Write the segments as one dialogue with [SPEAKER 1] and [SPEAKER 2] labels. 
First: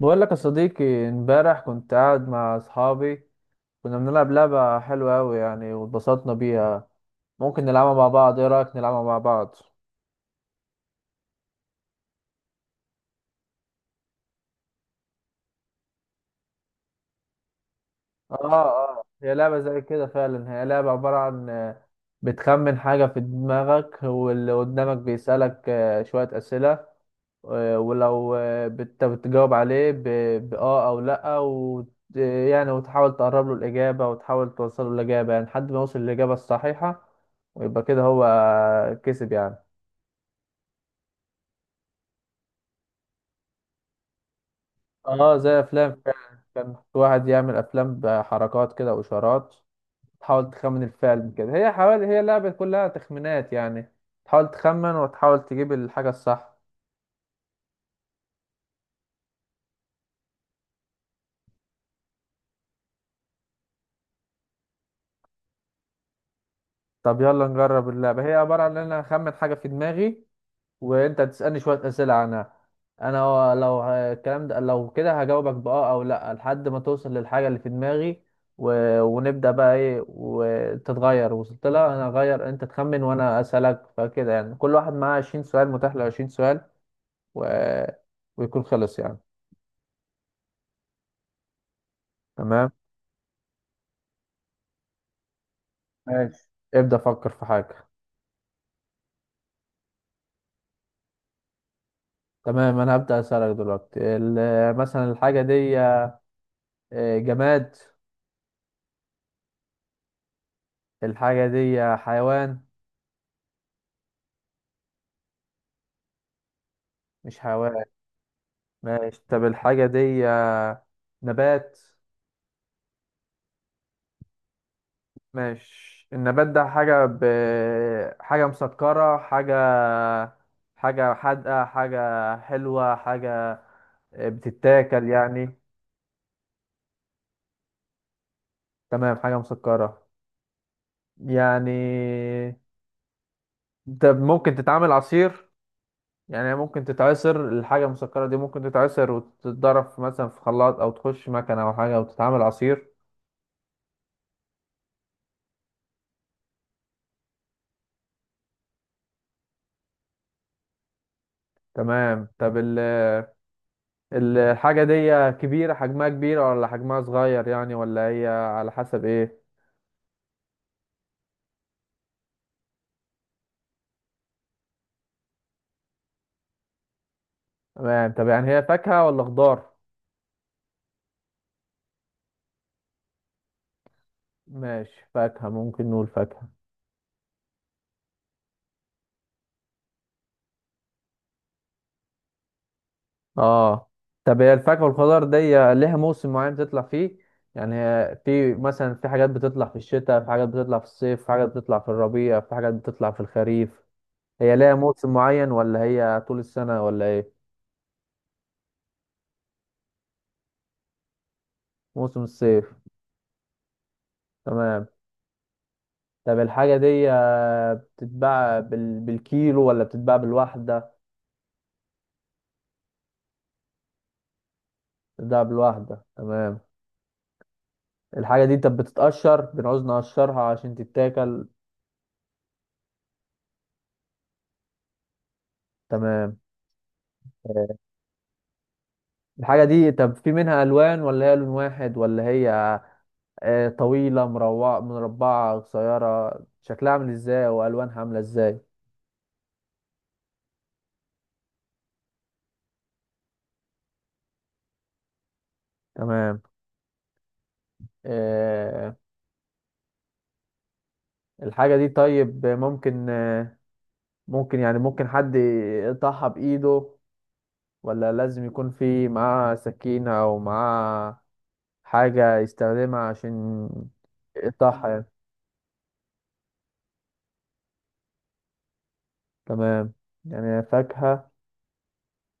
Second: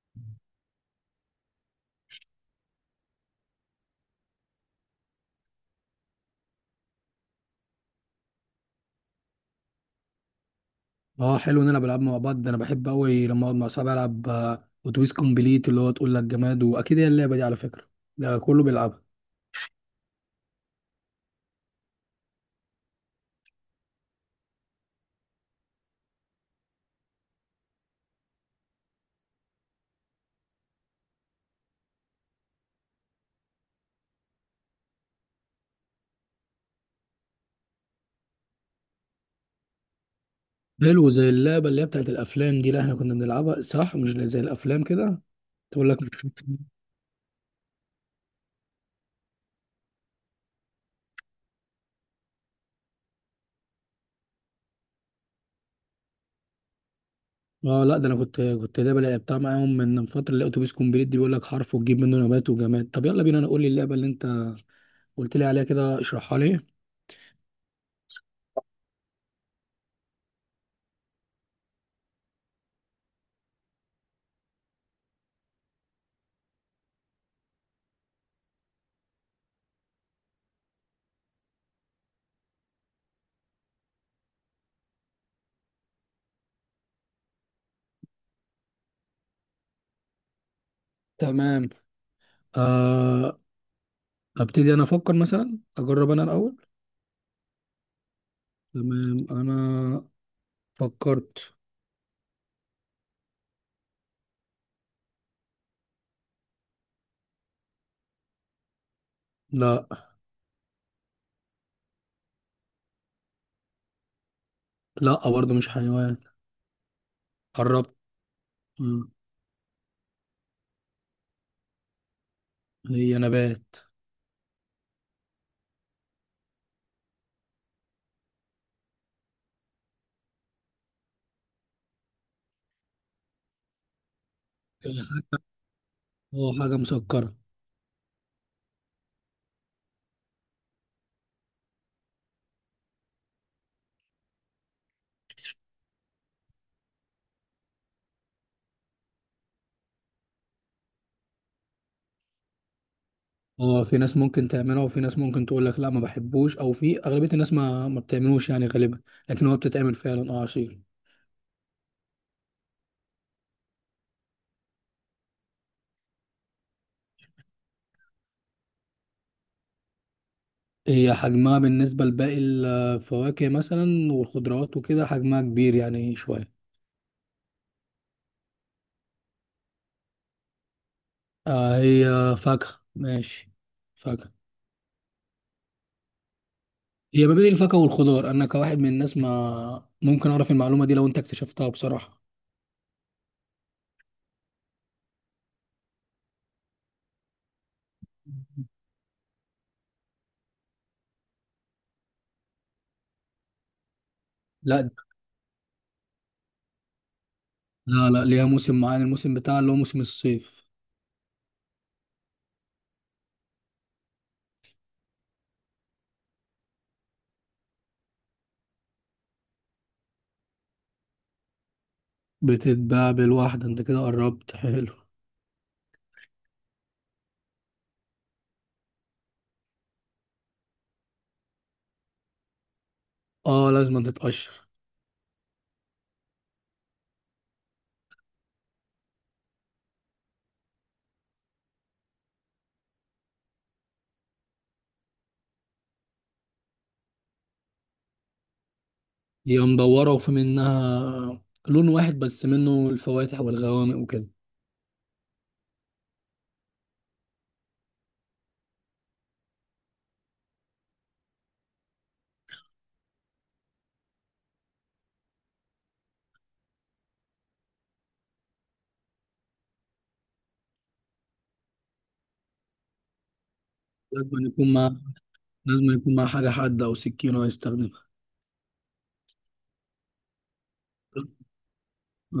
[SPEAKER 1] بقول لك يا صديقي، امبارح كنت قاعد مع اصحابي. كنا بنلعب لعبة حلوة أوي يعني واتبسطنا بيها. ممكن نلعبها مع بعض؟ ايه رأيك نلعبها مع بعض؟
[SPEAKER 2] اه، حلو نلعب العاب مع بعض. ده انا بحب قوي لما اقعد مع صحابي العب اتوبيس كومبليت، اللي هو تقول لك جماد. واكيد هي اللعبه دي على فكره
[SPEAKER 1] اه
[SPEAKER 2] ده كله
[SPEAKER 1] اه،
[SPEAKER 2] بيلعبها.
[SPEAKER 1] هي لعبة زي كده فعلا. هي لعبة عبارة عن بتخمن حاجة في دماغك واللي قدامك بيسألك شوية أسئلة. ولو بتجاوب عليه بآه أو لأ يعني وتحاول تقرب له الإجابة وتحاول توصل له الإجابة يعني لحد ما يوصل للإجابة الصحيحة، ويبقى كده هو كسب يعني.
[SPEAKER 2] حلو، زي اللعبه اللي هي بتاعت الافلام دي اللي احنا كنا بنلعبها، صح؟ مش زي الافلام كده
[SPEAKER 1] اه زي
[SPEAKER 2] تقول
[SPEAKER 1] أفلام
[SPEAKER 2] لك مش عارف
[SPEAKER 1] فعلا.
[SPEAKER 2] إيه.
[SPEAKER 1] كان في واحد يعمل أفلام بحركات كده وإشارات. تحاول تخمن الفعل كده. هي حوالي هي لعبة كلها تخمينات يعني. تحاول تخمن وتحاول تجيب الحاجة الصح.
[SPEAKER 2] اه لا، ده انا كنت لعبه لعبتها معاهم من فتره، اللي هي اتوبيس كومبليت دي، بيقول لك حرف وتجيب منه نبات وجماد. طب يلا بينا، انا قول لي اللعبه اللي انت قلت لي عليها كده، اشرحها لي.
[SPEAKER 1] طب يلا نجرب اللعبة. هي عبارة عن إن أنا أخمن حاجة في دماغي وانت تسألني شوية أسئلة عنها. انا لو الكلام ده لو كده هجاوبك بآه او لا لحد ما توصل للحاجة اللي في دماغي. ونبدأ بقى ايه وتتغير. وصلت لها انا اغير، انت تخمن وانا أسألك. فكده يعني كل واحد معاه 20 سؤال، متاح له 20 سؤال و... ويكون خلص يعني.
[SPEAKER 2] تمام.
[SPEAKER 1] تمام.
[SPEAKER 2] آه، ابتدي انا افكر. مثلا اجرب انا
[SPEAKER 1] ماشي.
[SPEAKER 2] الاول.
[SPEAKER 1] ابدأ فكر في حاجة.
[SPEAKER 2] تمام، انا فكرت.
[SPEAKER 1] تمام انا هبدأ أسألك دلوقتي. مثلا الحاجة دي جماد؟
[SPEAKER 2] لا.
[SPEAKER 1] الحاجة دي حيوان؟
[SPEAKER 2] لا، برضه مش حيوان.
[SPEAKER 1] مش حيوان
[SPEAKER 2] قربت. مم.
[SPEAKER 1] ماشي. طب الحاجة دي نبات؟
[SPEAKER 2] هي نبات.
[SPEAKER 1] ماشي. النبات ده حاجة حاجة مسكرة، حاجة حادقة، حاجة حلوة، حاجة بتتاكل يعني؟
[SPEAKER 2] هو حاجة مسكرة.
[SPEAKER 1] تمام حاجة مسكرة يعني. طب ممكن تتعمل عصير؟ يعني ممكن تتعصر. الحاجة المسكرة دي ممكن تتعصر وتتضرب مثلا في خلاط أو تخش مكنة أو حاجة وتتعمل عصير.
[SPEAKER 2] هو في ناس ممكن تعملها، وفي ناس ممكن تقول لك لا ما بحبوش، او في اغلبية الناس ما بتعملوش يعني غالبا. لكن هو بتتعمل فعلا اه عصير.
[SPEAKER 1] تمام. طب الحاجة دي كبيرة؟ حجمها كبيرة ولا حجمها صغير يعني، ولا هي على حسب ايه؟
[SPEAKER 2] هي حجمها بالنسبة لباقي الفواكه مثلا والخضروات وكده حجمها كبير يعني شوية.
[SPEAKER 1] تمام. طب يعني هي فاكهة ولا خضار؟
[SPEAKER 2] آه، هي فاكهة. ماشي، فاكهة.
[SPEAKER 1] ماشي، فاكهة. ممكن نقول فاكهة.
[SPEAKER 2] هي ما بين الفاكهة والخضار. انا كواحد من الناس ما ممكن اعرف المعلومة دي لو انت اكتشفتها بصراحة.
[SPEAKER 1] اه. طب هي الفاكهة والخضار دي ليها موسم معين بتطلع فيه؟ يعني هي، في مثلا في حاجات بتطلع في الشتاء، في حاجات بتطلع في الصيف، في حاجات بتطلع في الربيع، في حاجات بتطلع في الخريف. هي ليها
[SPEAKER 2] لا
[SPEAKER 1] موسم معين ولا هي طول السنة ولا ايه؟
[SPEAKER 2] لا لا، ليها موسم معين، الموسم بتاعها اللي هو موسم الصيف.
[SPEAKER 1] موسم الصيف تمام. طب الحاجة دي بتتباع بالكيلو ولا بتتباع بالواحدة؟
[SPEAKER 2] بتتباع بالواحدة. انت كده قربت، حلو.
[SPEAKER 1] بتتباع بالواحدة تمام. الحاجة دي طب بتتقشر؟ بنعوز نقشرها عشان تتاكل؟
[SPEAKER 2] اه، لازم تتقشر.
[SPEAKER 1] تمام. آه، الحاجة دي طب في منها ألوان ولا هي لون واحد، ولا هي طويلة مروعة مربعة قصيرة؟ شكلها عامل ازاي وألوانها عاملة ازاي؟
[SPEAKER 2] هي مدورة، وفي منها لون واحد بس منه الفواتح والغوامق وكده.
[SPEAKER 1] تمام. آه، الحاجة دي طيب ممكن ممكن يعني ممكن حد يقطعها بإيده، ولا لازم يكون في معاه سكينة أو معاه حاجة يستخدمها عشان
[SPEAKER 2] لازم يكون
[SPEAKER 1] يقطعها
[SPEAKER 2] مع،
[SPEAKER 1] يعني؟
[SPEAKER 2] لازم يكون مع حاجة حادة أو سكينة يستخدمها.
[SPEAKER 1] تمام. يعني فاكهة.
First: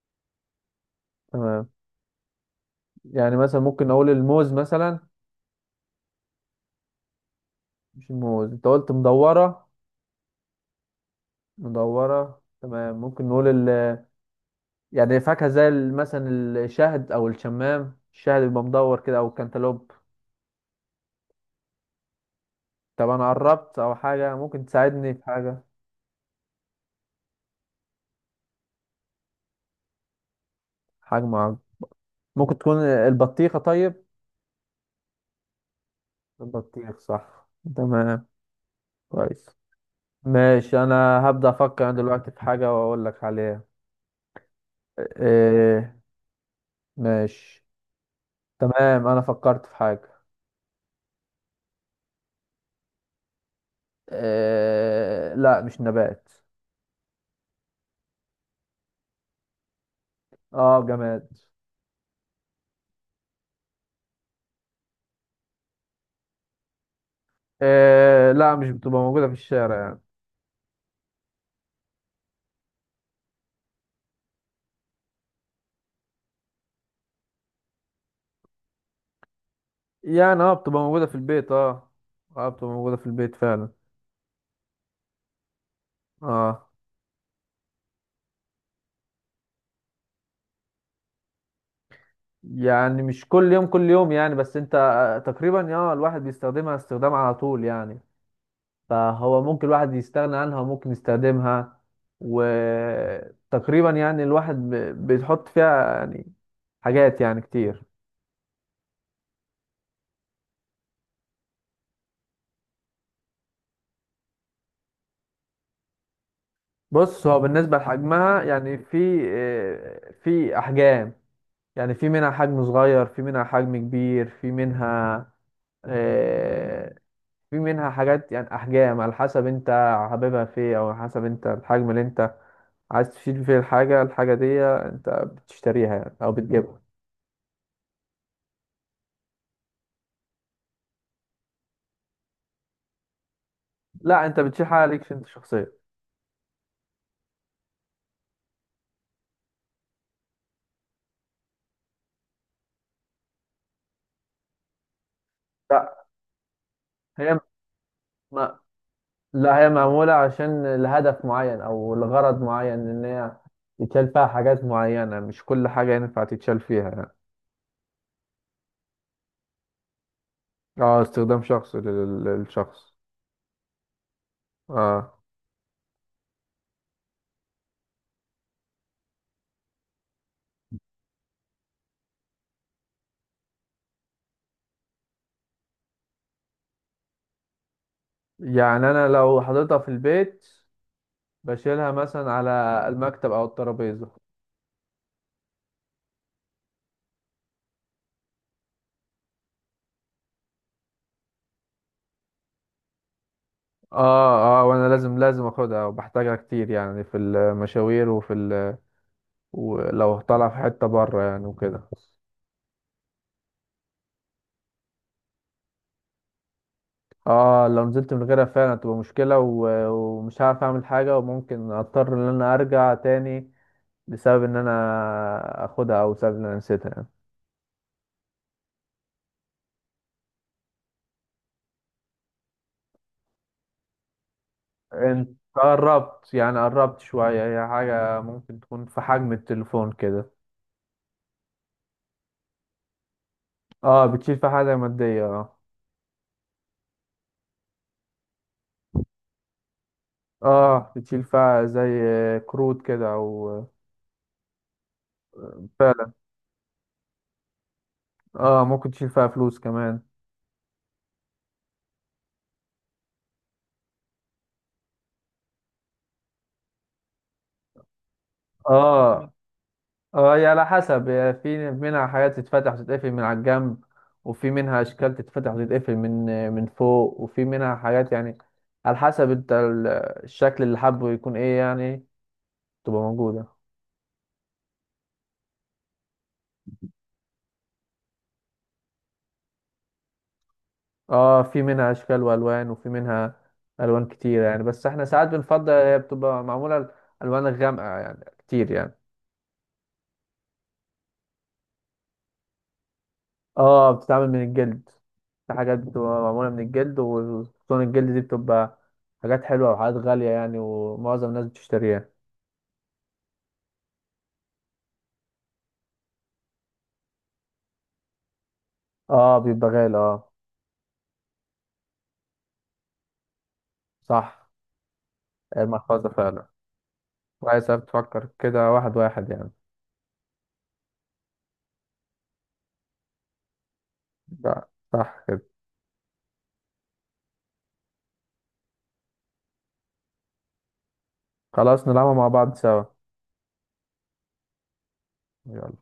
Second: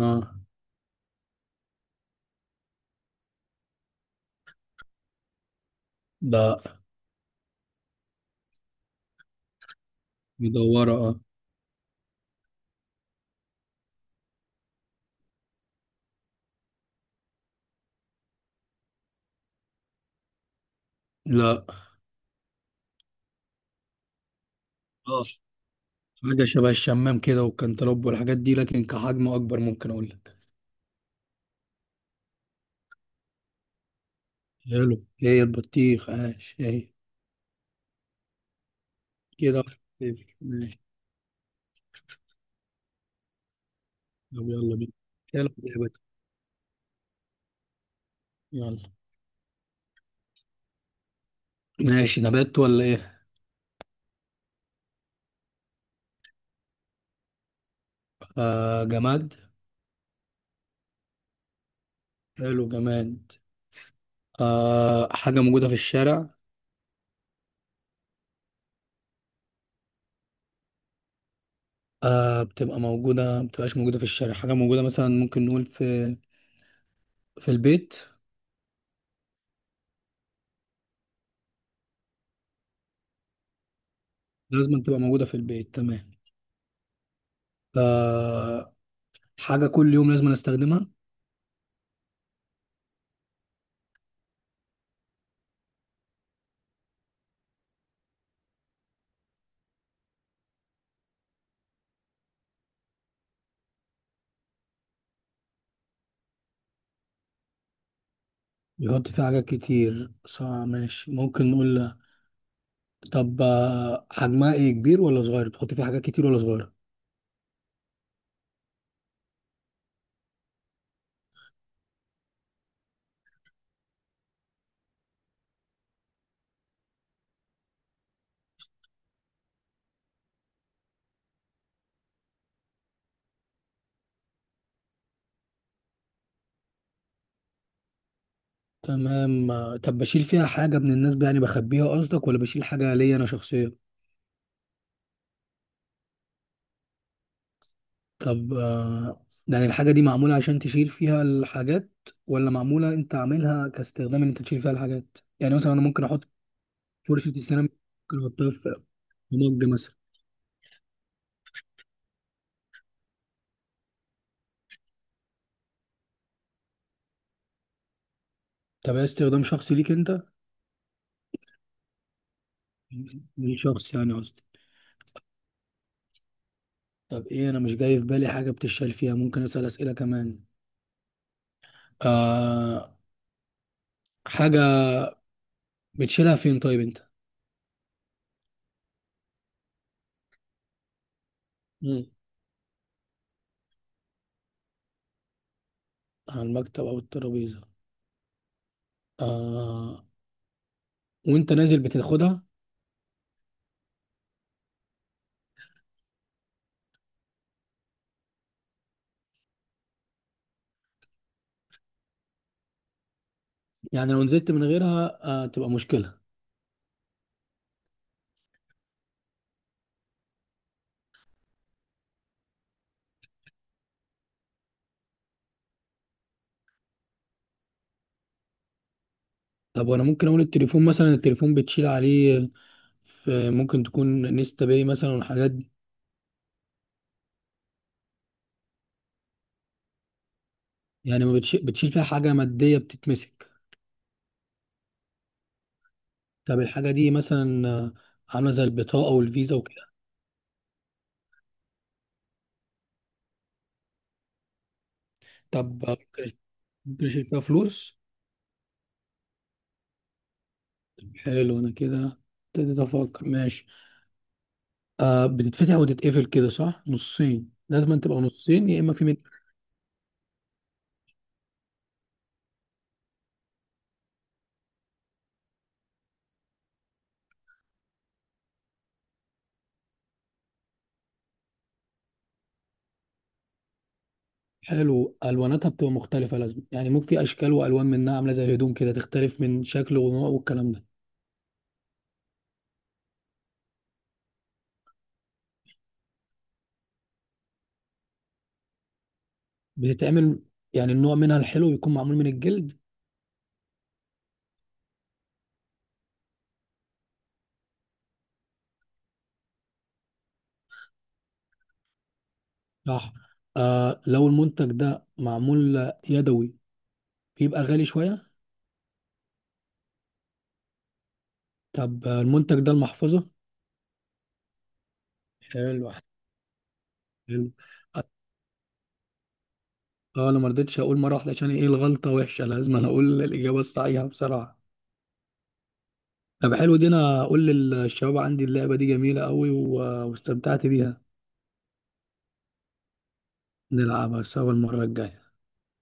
[SPEAKER 2] اه.
[SPEAKER 1] تمام. يعني مثلا ممكن أقول الموز مثلا.
[SPEAKER 2] لا،
[SPEAKER 1] مش الموز، أنت قلت مدورة.
[SPEAKER 2] مدورة اه.
[SPEAKER 1] مدورة تمام. ممكن نقول يعني فاكهة زي مثلا الشهد أو الشمام. الشهد بيبقى مدور كده، أو الكنتالوب.
[SPEAKER 2] لا.
[SPEAKER 1] طب أنا قربت، أو حاجة ممكن تساعدني في
[SPEAKER 2] اه،
[SPEAKER 1] حاجة.
[SPEAKER 2] حاجة شبه الشمام كده والكنتالوب والحاجات دي، لكن كحجم أكبر ممكن أقول لك.
[SPEAKER 1] حجم عرض. ممكن تكون البطيخة طيب؟
[SPEAKER 2] حلو، هي البطيخ، عاش هي.
[SPEAKER 1] البطيخ صح. تمام. كويس.
[SPEAKER 2] كده واحد صفر.
[SPEAKER 1] ماشي
[SPEAKER 2] ماشي،
[SPEAKER 1] انا هبدأ افكر انا دلوقتي في حاجة واقول لك عليها.
[SPEAKER 2] طب يلا بينا. يلا بينا.
[SPEAKER 1] إيه. ماشي.
[SPEAKER 2] يلا.
[SPEAKER 1] تمام انا فكرت في حاجة.
[SPEAKER 2] ماشي، نبات ولا ايه؟
[SPEAKER 1] إيه لا مش نبات.
[SPEAKER 2] آه، جماد.
[SPEAKER 1] اه جماد.
[SPEAKER 2] حلو، جماد. آه، حاجة موجودة في الشارع.
[SPEAKER 1] إيه لا مش بتبقى موجودة في الشارع يعني.
[SPEAKER 2] آه، بتبقى موجودة. ما بتبقاش موجودة في الشارع؟ حاجة موجودة مثلا ممكن نقول في في البيت.
[SPEAKER 1] يعني اه بتبقى موجودة في البيت اه. اه بتبقى موجودة في البيت فعلا.
[SPEAKER 2] لازم تبقى موجودة في البيت. تمام.
[SPEAKER 1] اه.
[SPEAKER 2] آه، حاجة كل يوم لازم نستخدمها.
[SPEAKER 1] يعني مش كل يوم كل يوم يعني، بس انت تقريبا اه الواحد بيستخدمها استخدام على طول يعني. فهو ممكن الواحد يستغنى عنها وممكن يستخدمها. وتقريبا يعني الواحد بيحط فيها يعني حاجات يعني كتير.
[SPEAKER 2] بيحط فيها حاجات كتير، صح ماشي. ممكن نقول طب حجمها ايه، كبير ولا صغير؟ بتحط فيها حاجات كتير ولا صغيرة؟
[SPEAKER 1] بص هو بالنسبة لحجمها يعني في في أحجام. يعني في منها حجم صغير، في منها حجم كبير، في منها آه، في منها حاجات يعني أحجام على حسب أنت حاببها فيه، أو على حسب أنت الحجم اللي أنت عايز تشيل فيه الحاجة. الحاجة دي أنت بتشتريها يعني أو بتجيبها.
[SPEAKER 2] تمام. طب بشيل فيها حاجة من الناس يعني بخبيها قصدك، ولا بشيل حاجة ليا انا شخصيا؟
[SPEAKER 1] لا انت بتشيح عليها ليكش انت شخصيا.
[SPEAKER 2] طب يعني الحاجة دي معمولة عشان تشيل فيها الحاجات، ولا معمولة انت عاملها كاستخدام ان انت تشيل فيها الحاجات؟ يعني مثلا انا
[SPEAKER 1] لا
[SPEAKER 2] ممكن احط فرشة
[SPEAKER 1] هي
[SPEAKER 2] السيراميك، ممكن احطها
[SPEAKER 1] ما
[SPEAKER 2] في في
[SPEAKER 1] لا
[SPEAKER 2] مج
[SPEAKER 1] هي
[SPEAKER 2] مثلا.
[SPEAKER 1] معمولة عشان لهدف معين او لغرض معين. ان هي يتشال فيها حاجات معينة، مش كل حاجة ينفع تتشال فيها يعني.
[SPEAKER 2] طب هي استخدام شخصي ليك انت؟
[SPEAKER 1] اه استخدام شخصي للشخص.
[SPEAKER 2] للشخص يعني قصدي.
[SPEAKER 1] اه
[SPEAKER 2] طب ايه؟ انا مش جاي في بالي حاجة بتشيل فيها. ممكن اسأل اسئلة كمان. آه، حاجة بتشيلها فين طيب انت؟
[SPEAKER 1] يعني انا لو حضرتها في البيت بشيلها
[SPEAKER 2] مم.
[SPEAKER 1] مثلا على المكتب او الترابيزة.
[SPEAKER 2] على المكتب او الترابيزة. آه، وانت نازل بتاخدها.
[SPEAKER 1] اه اه وانا لازم لازم اخدها وبحتاجها كتير يعني، في المشاوير وفي ولو طالع في حتة بره يعني وكده.
[SPEAKER 2] يعني لو نزلت من غيرها آه تبقى مشكلة.
[SPEAKER 1] اه لو نزلت من غيرها فعلا هتبقى مشكلة. ومش هعرف اعمل حاجة وممكن اضطر ان انا ارجع تاني بسبب ان انا اخدها او بسبب ان انا نسيتها يعني.
[SPEAKER 2] طب وانا ممكن اقول التليفون مثلا، التليفون بتشيل عليه، في ممكن تكون نيستا باي مثلا
[SPEAKER 1] انت
[SPEAKER 2] والحاجات دي.
[SPEAKER 1] قربت يعني قربت شوية. هي حاجة ممكن تكون في حجم التليفون كده.
[SPEAKER 2] يعني ما بتشيل, بتشيل فيها حاجه ماديه بتتمسك.
[SPEAKER 1] اه بتشيل فيها حاجة مادية اه.
[SPEAKER 2] طب الحاجه دي مثلا عامله زي البطاقه والفيزا وكده.
[SPEAKER 1] اه بتشيل فيها زي كروت كده او
[SPEAKER 2] طب
[SPEAKER 1] فعلا.
[SPEAKER 2] ممكن، ممكن اشيل فيها فلوس.
[SPEAKER 1] اه ممكن تشيل فيها فلوس كمان.
[SPEAKER 2] حلو، انا كده ابتديت افكر. ماشي. آه، بتتفتح وتتقفل كده، صح؟ نصين، لازم تبقى نصين يا اما في من.
[SPEAKER 1] اه اه هي على حسب. هي في منها حاجات تتفتح وتتقفل من على الجنب، وفي منها اشكال تتفتح وتتقفل من فوق. وفي منها حاجات يعني على حسب انت الشكل اللي حابه يكون ايه يعني تبقى موجودة.
[SPEAKER 2] حلو، الواناتها بتبقى مختلفه لازم، يعني ممكن في اشكال والوان منها عامله زي الهدوم كده، تختلف من شكل ونوع والكلام ده.
[SPEAKER 1] اه في منها اشكال والوان، وفي منها الوان كتيرة يعني، بس احنا ساعات بنفضل هي بتبقى معمولة الوان غامقة يعني كتير يعني.
[SPEAKER 2] بتتعمل، يعني النوع منها الحلو بيكون معمول من الجلد.
[SPEAKER 1] اه بتتعمل من الجلد. في حاجات بتبقى معمولة من الجلد، وخصوصا الجلد دي بتبقى حاجات حلوة وحاجات غالية يعني، ومعظم الناس بتشتريها.
[SPEAKER 2] راح. آه، لو المنتج ده معمول يدوي بيبقى غالي شوية.
[SPEAKER 1] اه بيبقى غالي اه.
[SPEAKER 2] طب المنتج ده المحفظة.
[SPEAKER 1] صح
[SPEAKER 2] حلو.
[SPEAKER 1] المحفظة فعلا.
[SPEAKER 2] حلو.
[SPEAKER 1] كويس بتفكر كده واحد واحد يعني.
[SPEAKER 2] اه، انا ما رضيتش اقول مرة واحدة. عشان ايه؟ الغلطة وحشة، لازم انا اقول الإجابة الصحيحة بصراحة.
[SPEAKER 1] لا، صح كده.
[SPEAKER 2] طب حلو، دي انا اقول للشباب عندي اللعبة دي جميلة قوي، واستمتعت بيها.
[SPEAKER 1] خلاص نلعبها مع بعض سوا.
[SPEAKER 2] نلعبها سوا المرة الجاية.
[SPEAKER 1] يلا.